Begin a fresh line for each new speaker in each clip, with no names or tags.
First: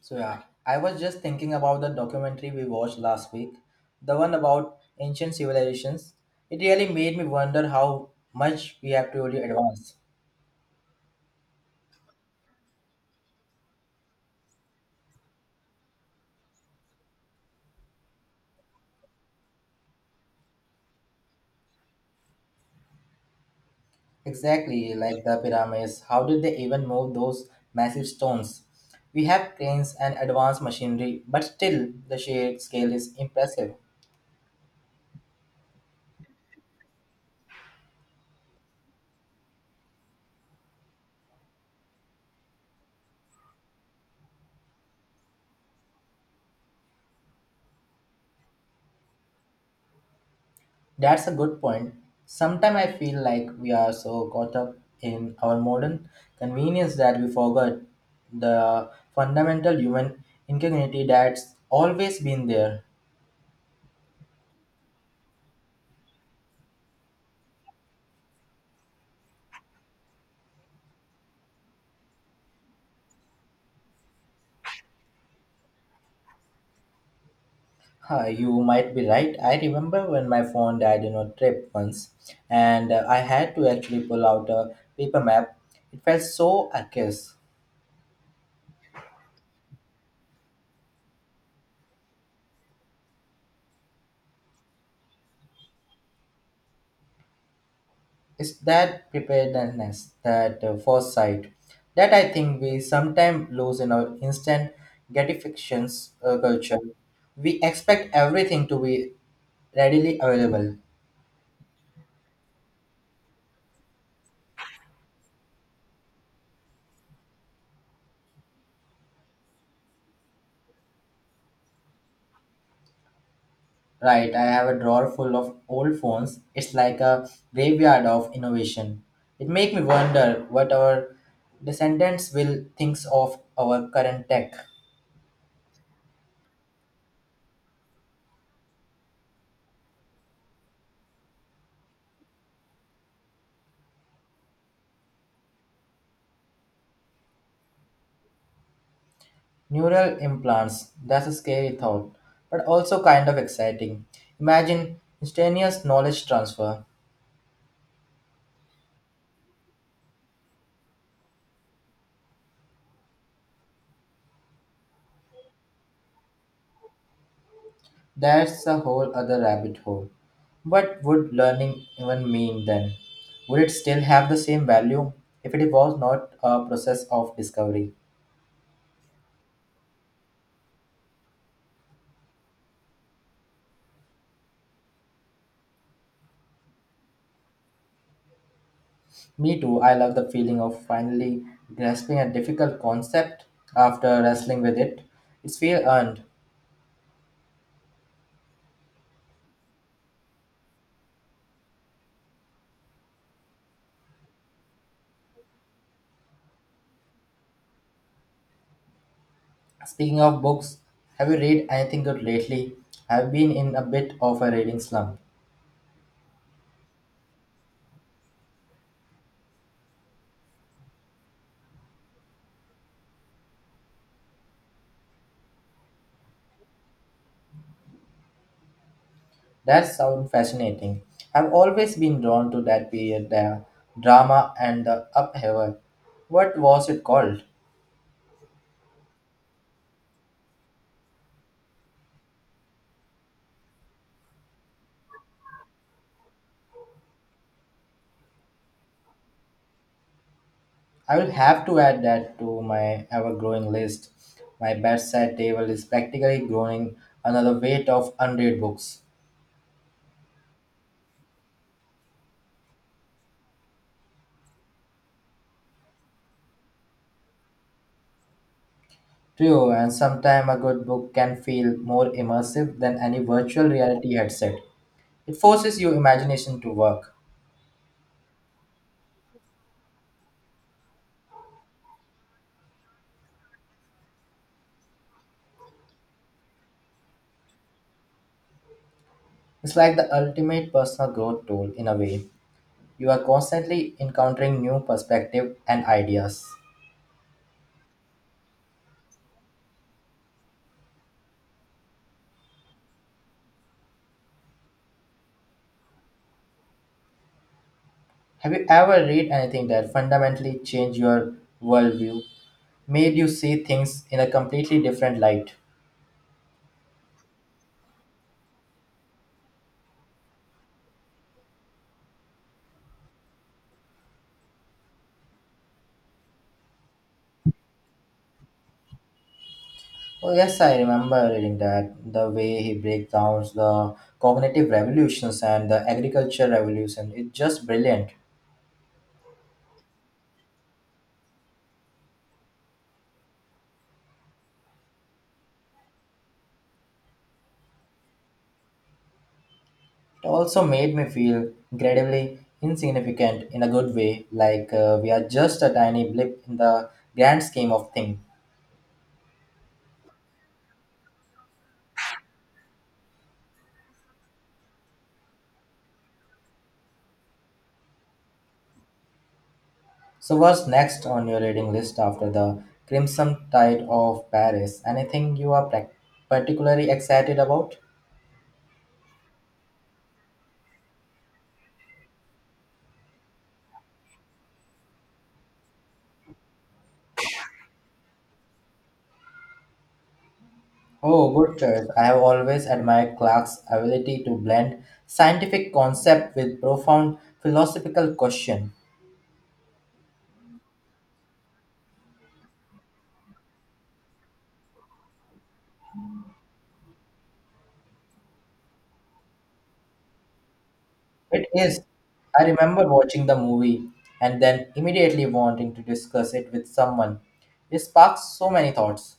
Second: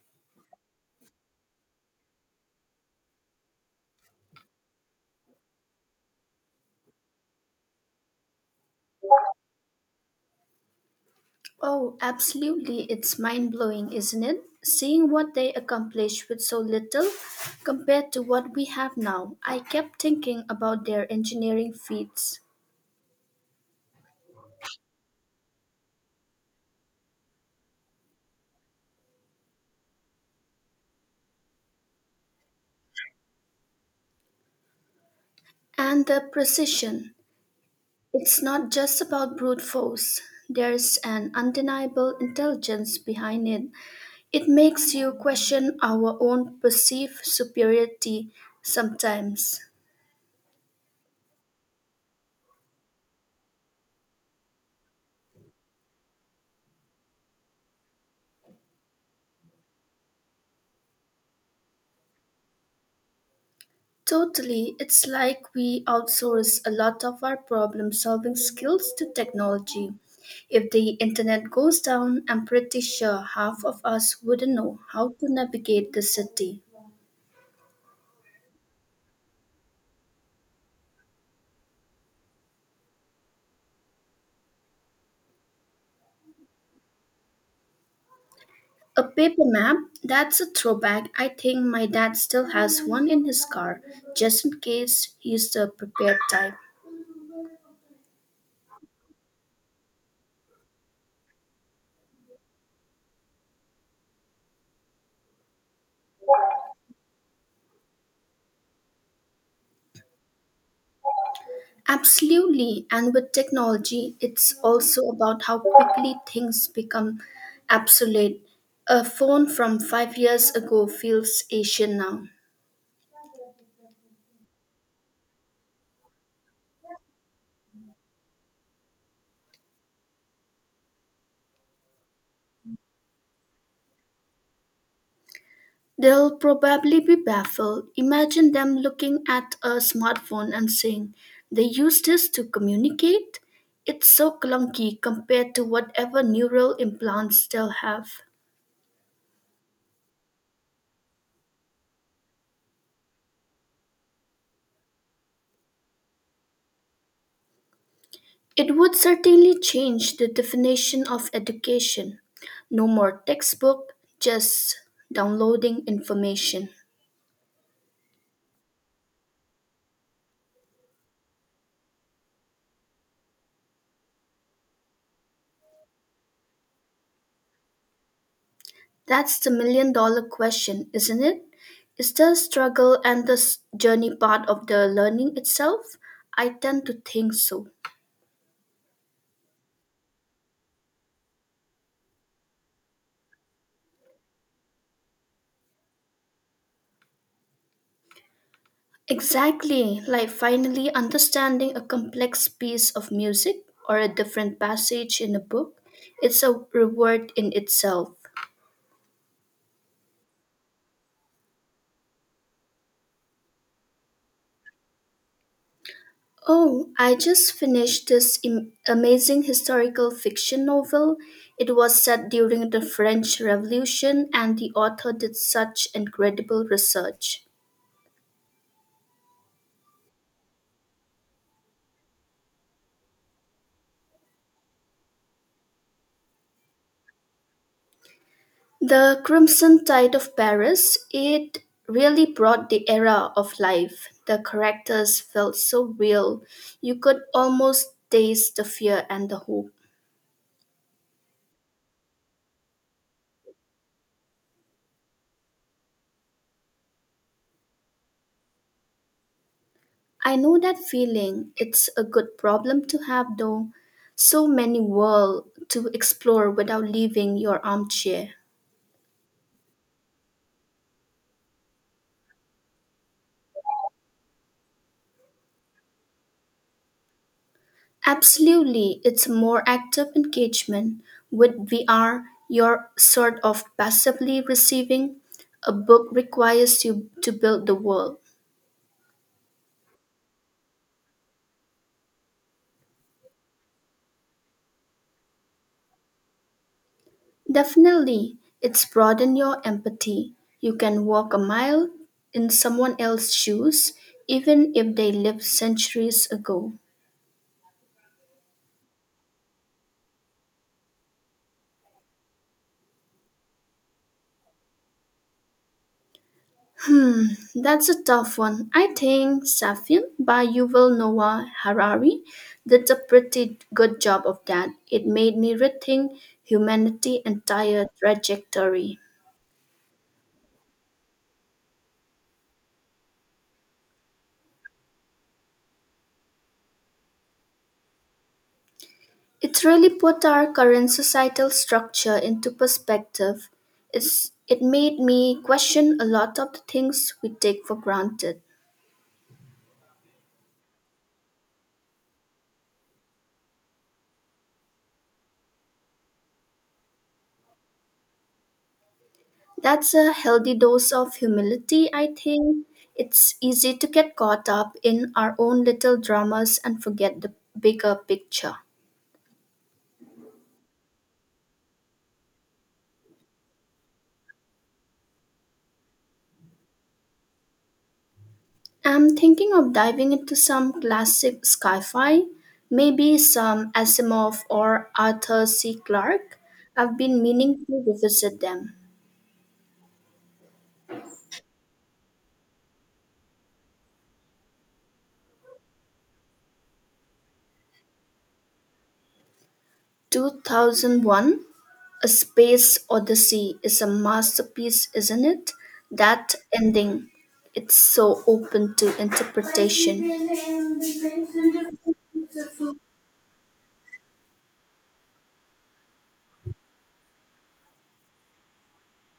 So yeah, I was just thinking about the documentary we watched last week, the one about ancient civilizations. It really made me wonder how much we have truly advanced.
Oh, absolutely. It's mind blowing, isn't it? Seeing what they accomplished with so little compared to what we have now. I kept thinking about their engineering feats
Exactly, like the pyramids, how did they even move those massive stones? We have cranes and advanced machinery, but still the sheer scale is impressive.
and the precision. It's not just about brute force, there's an undeniable intelligence behind it. It makes you question our own perceived superiority sometimes.
That's a good point. Sometimes I feel like we are so caught up in our modern convenience that we forget the fundamental human integrity that's always been there.
Totally, it's like we outsource a lot of our problem solving skills to technology. If the internet goes down, I'm pretty sure half of us wouldn't know how to navigate the city.
Huh, you might be right. I remember when my phone died in a trip once, and I had to actually pull out a paper map. It felt so arcane.
A paper map? That's a throwback. I think my dad still has one in his car, just in case he's the prepared type.
It's that preparedness, that foresight, that I think we sometimes lose in our instant gratifications culture. We expect everything to be readily available.
Absolutely. And with technology, it's also about how quickly things become obsolete. A phone from 5 years ago feels Asian now.
Right, I have a drawer full of old phones. It's like a graveyard of innovation. It makes me wonder what our descendants will think of our current tech.
They'll probably be baffled. Imagine them looking at a smartphone and saying, they use this to communicate? It's so clunky compared to whatever neural implants they'll have.
Neural implants. That's a scary thought, but also kind of exciting. Imagine instantaneous knowledge transfer.
It would certainly change the definition of education. No more textbook, just downloading information.
That's a whole other rabbit hole. What would learning even mean then? Would it still have the same value if it was not a process of discovery?
That's the million-dollar question, isn't it? Is the struggle and the journey part of the learning itself? I tend to think so.
Me too, I love the feeling of finally grasping a difficult concept after wrestling with it. It's feel earned.
Exactly, like finally understanding a complex piece of music or a different passage in a book. It's a reward in itself.
Speaking of books, have you read anything good lately? I've been in a bit of a reading slump.
Oh, I just finished this amazing historical fiction novel. It was set during the French Revolution, and the author did such incredible research.
That sounds fascinating. I've always been drawn to that period, the drama and the upheaval. What was it called?
The Crimson Tide of Paris, it really brought the era of life. The characters felt so real. You could almost taste the fear and the hope.
I will have to add that to my ever growing list. My bedside table is practically growing another weight of unread books.
I know that feeling. It's a good problem to have, though. So many worlds to explore without leaving your armchair.
True, and sometimes a good book can feel more immersive than any virtual reality headset. It forces your imagination to work.
Absolutely, it's more active engagement. With VR, you're sort of passively receiving. A book requires you to build the world.
It's like the ultimate personal growth tool in a way. You are constantly encountering new perspectives and ideas.
Definitely, it's broaden your empathy. You can walk a mile in someone else's shoes, even if they lived centuries ago.
Have you ever read anything that fundamentally changed your worldview, made you see things in a completely different light?
That's a tough one. I think Sapiens by Yuval Noah Harari did a pretty good job of that. It made me rethink humanity's entire trajectory.
Oh, yes, I remember reading that. The way he breaks down the cognitive revolutions and the agriculture revolution is just brilliant.
It really put our current societal structure into perspective. It made me question a lot of the things we take for granted.
It also made me feel incredibly insignificant in a good way, like we are just a tiny blip in the grand scheme of things.
That's a healthy dose of humility, I think. It's easy to get caught up in our own little dramas and forget the bigger picture.
So, what's next on your reading list after The Crimson Tide of Paris? Anything you are particularly excited about?
I'm thinking of diving into some classic sci fi, maybe some Asimov or Arthur C. Clarke. I've been meaning to revisit them.
Oh, good choice. I have always admired Clark's ability to blend scientific concept with profound philosophical question.
2001 A Space Odyssey is a masterpiece, isn't it? That ending, it's so open to interpretation.
It is. I remember watching the movie and then immediately wanting to discuss it with someone. It sparks so many thoughts.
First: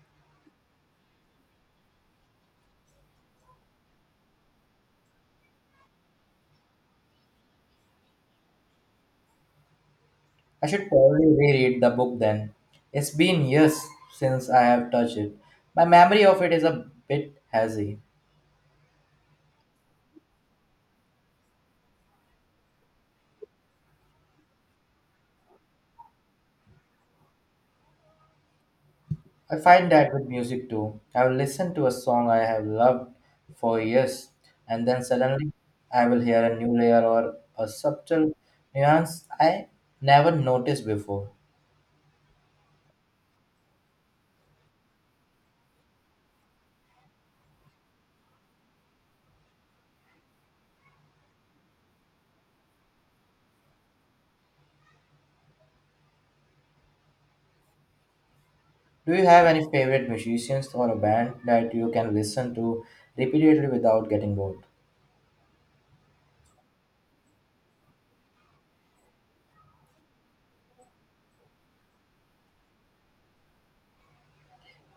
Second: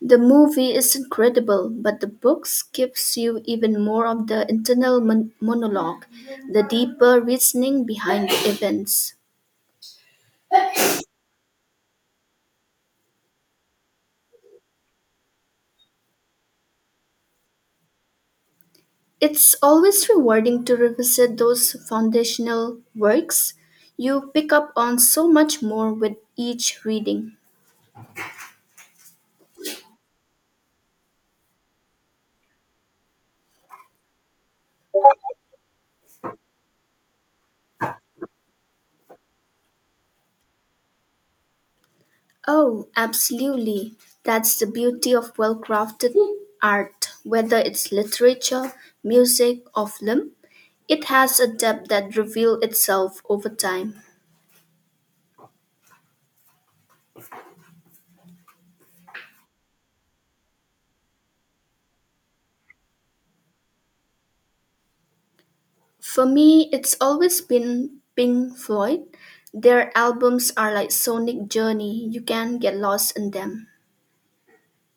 The movie is incredible, but the books gives you even more of the internal monologue, the deeper reasoning behind the events.
I should probably reread the book then. It's been years since I have touched it. My memory of it is a bit hazy.
It's always rewarding to revisit those foundational works. You pick up on so much more with each reading.
I find that with music too. I will listen to a song I have loved for years and then suddenly I will hear a new layer or a subtle nuance I never noticed before.
Oh, absolutely. That's the beauty of well crafted art, whether it's literature, music, or film. It has a depth that reveals itself over time.
Do you have any favorite musicians or a band that you can listen to repeatedly without getting bored?
For me, it's always been Pink Floyd. Their albums are like sonic journey. You can get lost in them.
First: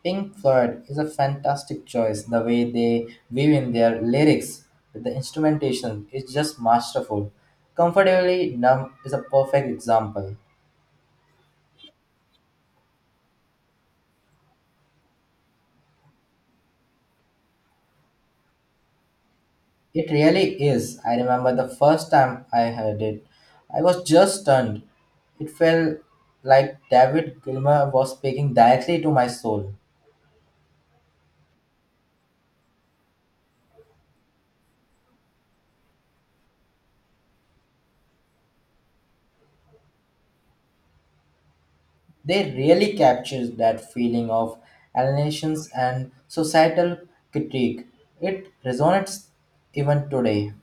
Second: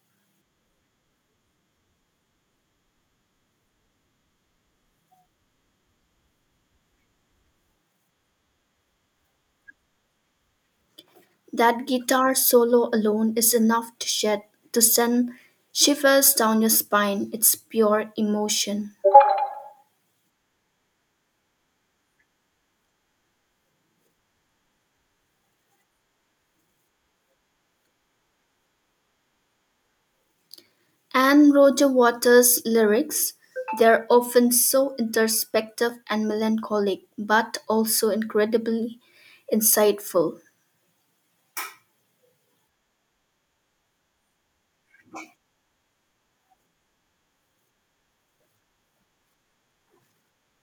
Pink Floyd is a fantastic choice. The way they weave in their lyrics with the instrumentation is just masterful. Comfortably Numb is a perfect example.
That guitar solo alone is enough to send shivers down your spine. It's pure emotion.
It really is. I remember the first time I heard it. I was just stunned. It felt like David Gilmour was speaking directly to my soul.
And Roger Waters' lyrics, they're often so introspective and melancholic, but also incredibly insightful.
They really captures that feeling of alienation and societal critique. It resonates even today.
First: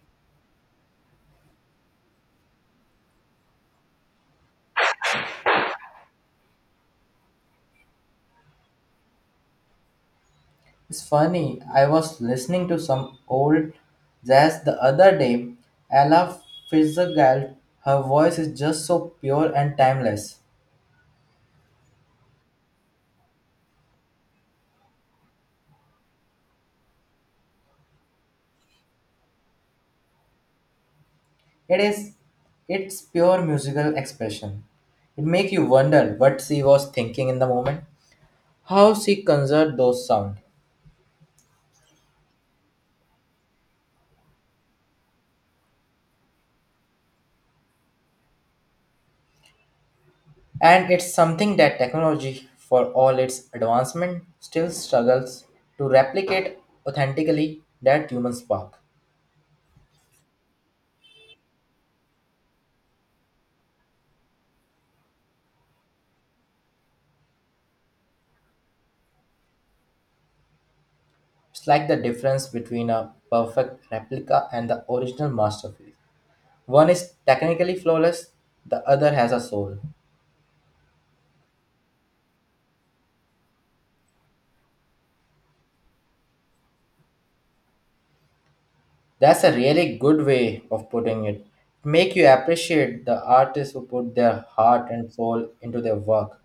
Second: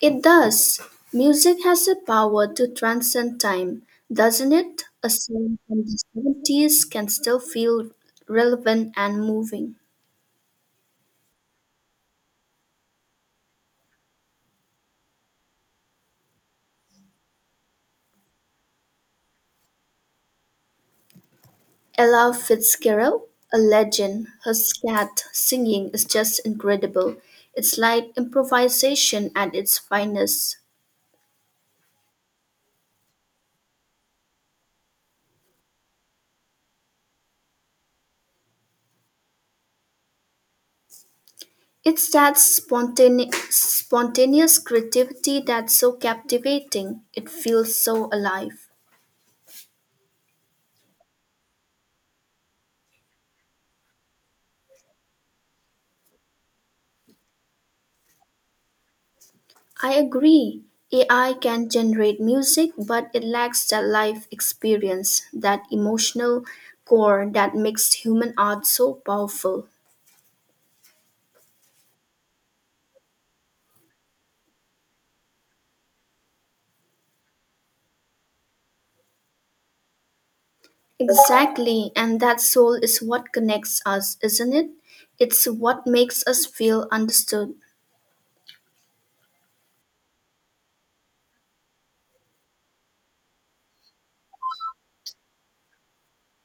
It does. Music has a power to transcend time, doesn't it? A song from the 70s can still feel relevant and moving.
It's funny, I was listening to some old jazz the other day. Ella Fitzgerald, her voice is just so pure and timeless.
Ella Fitzgerald, a legend, her scat singing is just incredible. It's like improvisation at its finest.
It is, it's pure musical expression. It makes you wonder what she was thinking in the moment, how she conjured those sounds.
It's that spontaneous creativity that's so captivating. It feels so alive.
And it's something that technology, for all its advancement, still struggles to replicate authentically that human spark.
I agree. AI can generate music, but it lacks that life experience, that emotional core that makes human art so powerful.
It's like the difference between a perfect replica and the original masterpiece. One is technically flawless, the other has a soul.
Exactly, and that soul is what connects us, isn't it? It's what makes us feel understood.
That's a really good way of putting it. Make you appreciate the artists who put their heart and soul into their work.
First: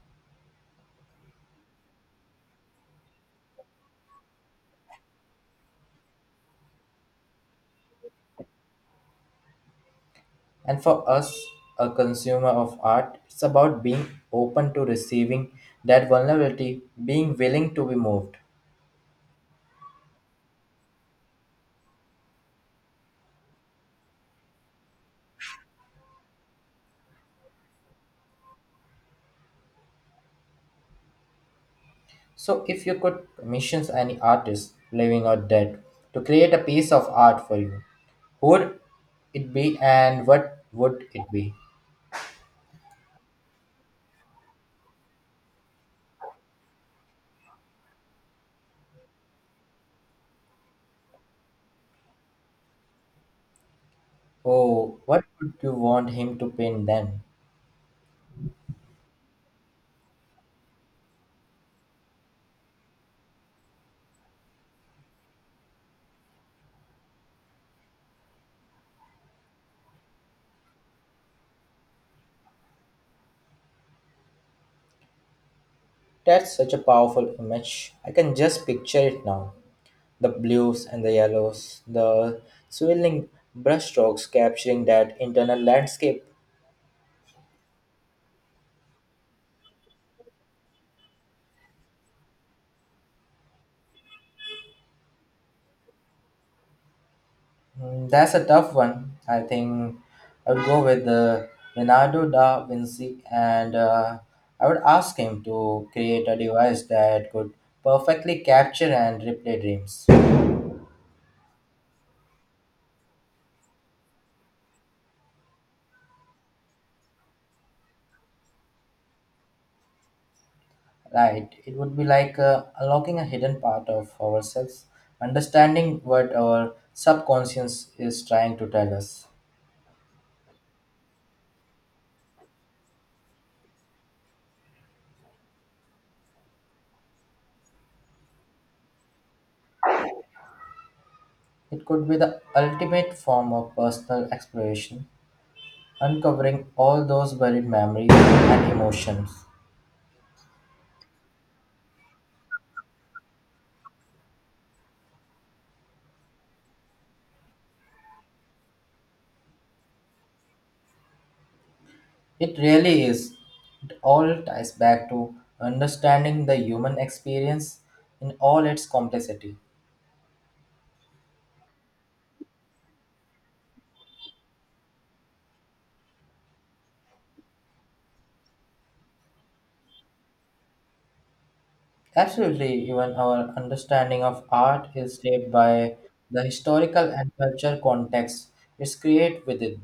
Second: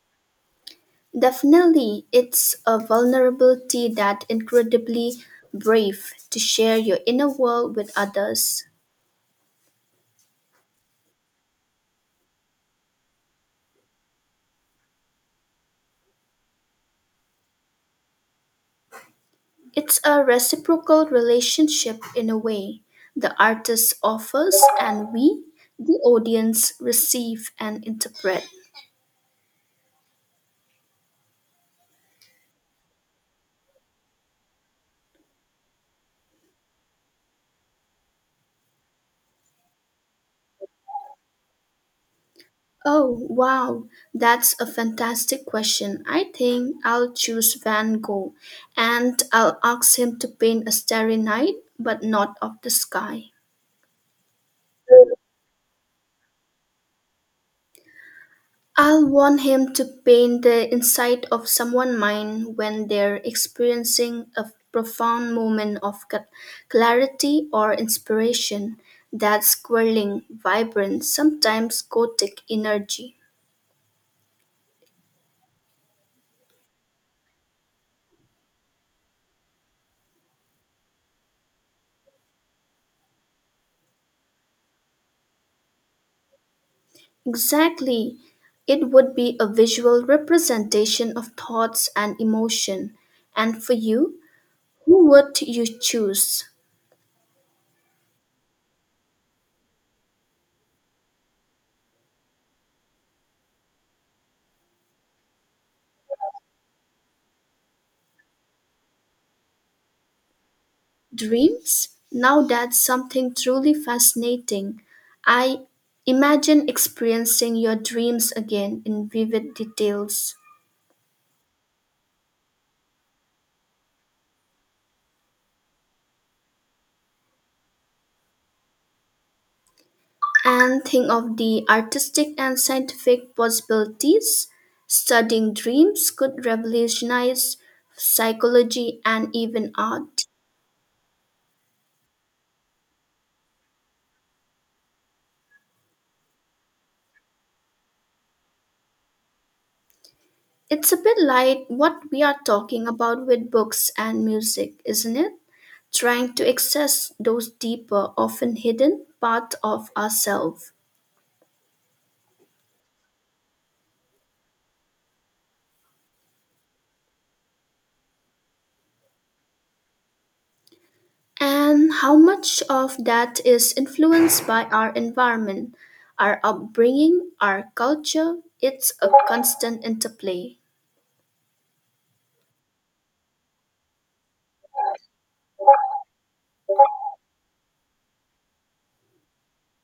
Definitely, it's a vulnerability that incredibly brave to share your inner world with others.
And for us, a consumer of art, it's about being open to receiving that vulnerability, being willing to be moved.
It's a reciprocal relationship in a way. The artist offers, and we, the audience, receive and interpret.
So, if you could commission any artist, living or dead, to create a piece of art for you, who would it be and what would it be?
Oh, wow, that's a fantastic question. I think I'll choose Van Gogh and I'll ask him to paint a starry night, but not of the sky.
Oh, what would you want him to paint then?
I'll want him to paint the inside of someone's mind when they're experiencing a profound moment of clarity or inspiration, that swirling, vibrant, sometimes gothic energy.
That's such a powerful image. I can just picture it now, the blues and the yellows, the swirling brushstrokes capturing that internal landscape.
Exactly. It would be a visual representation of thoughts and emotion. And for you, who would you choose?
That's a tough one. I think I'd go with Leonardo da Vinci and I would ask him to create a device that could perfectly capture and replay dreams.
Dreams? Now that's something truly fascinating. I imagine experiencing your dreams again in vivid details
Right, it would be like unlocking a hidden part of ourselves, understanding what our subconscious is trying to tell us.
and think of the artistic and scientific possibilities. Studying dreams could revolutionize psychology and even art.
It could be the ultimate form of personal exploration, uncovering all those buried memories and emotions.
It's a bit like what we are talking about with books and music, isn't it? Trying to access those deeper, often hidden parts of ourselves.
It really is. It all ties back to understanding the human experience in all its complexity.
And how much of that is influenced by our environment, our upbringing, our culture? It's a constant interplay.
Absolutely, even our understanding of art is shaped by the historical and cultural context it's created within.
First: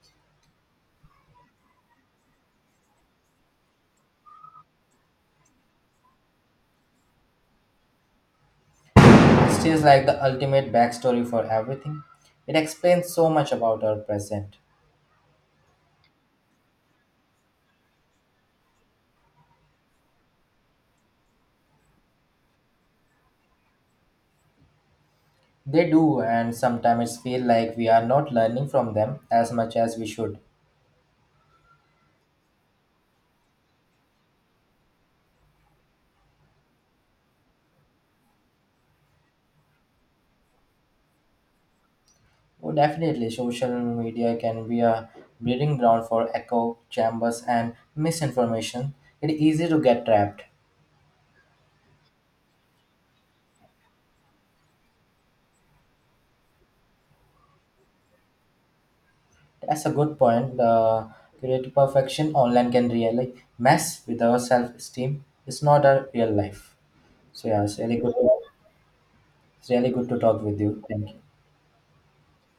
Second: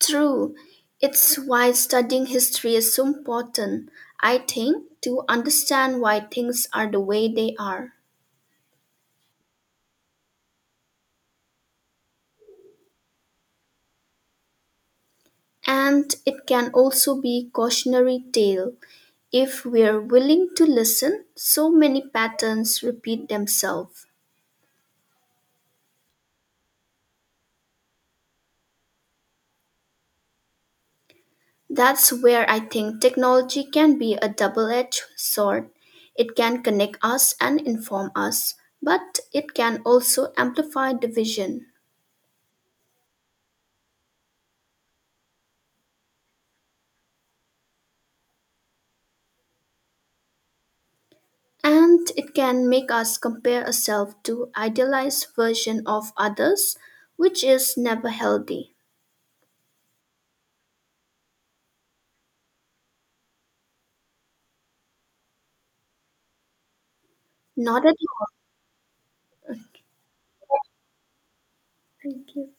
True, it's why studying history is so important, I think, to understand why things are the way they are.
It is like the ultimate backstory for everything. It explains so much about our present.
And it can also be cautionary tale. If we're willing to listen, so many patterns repeat themselves.
They do, and sometimes feel like we are not learning from them as much as we should.
That's where I think technology can be a double edged sword. It can connect us and inform us, but it can also amplify division.
Oh, definitely, social media can be a breeding ground for echo chambers and misinformation. It is easy to get trapped.
And it can make us compare ourselves to idealized version of others, which is never healthy.
That's a good point. The creative perfection online can really mess with our self-esteem. It's not a real life. So yeah, it's
Not at
really good.
all.
It's really good to talk with you. Thank you.
Thank you.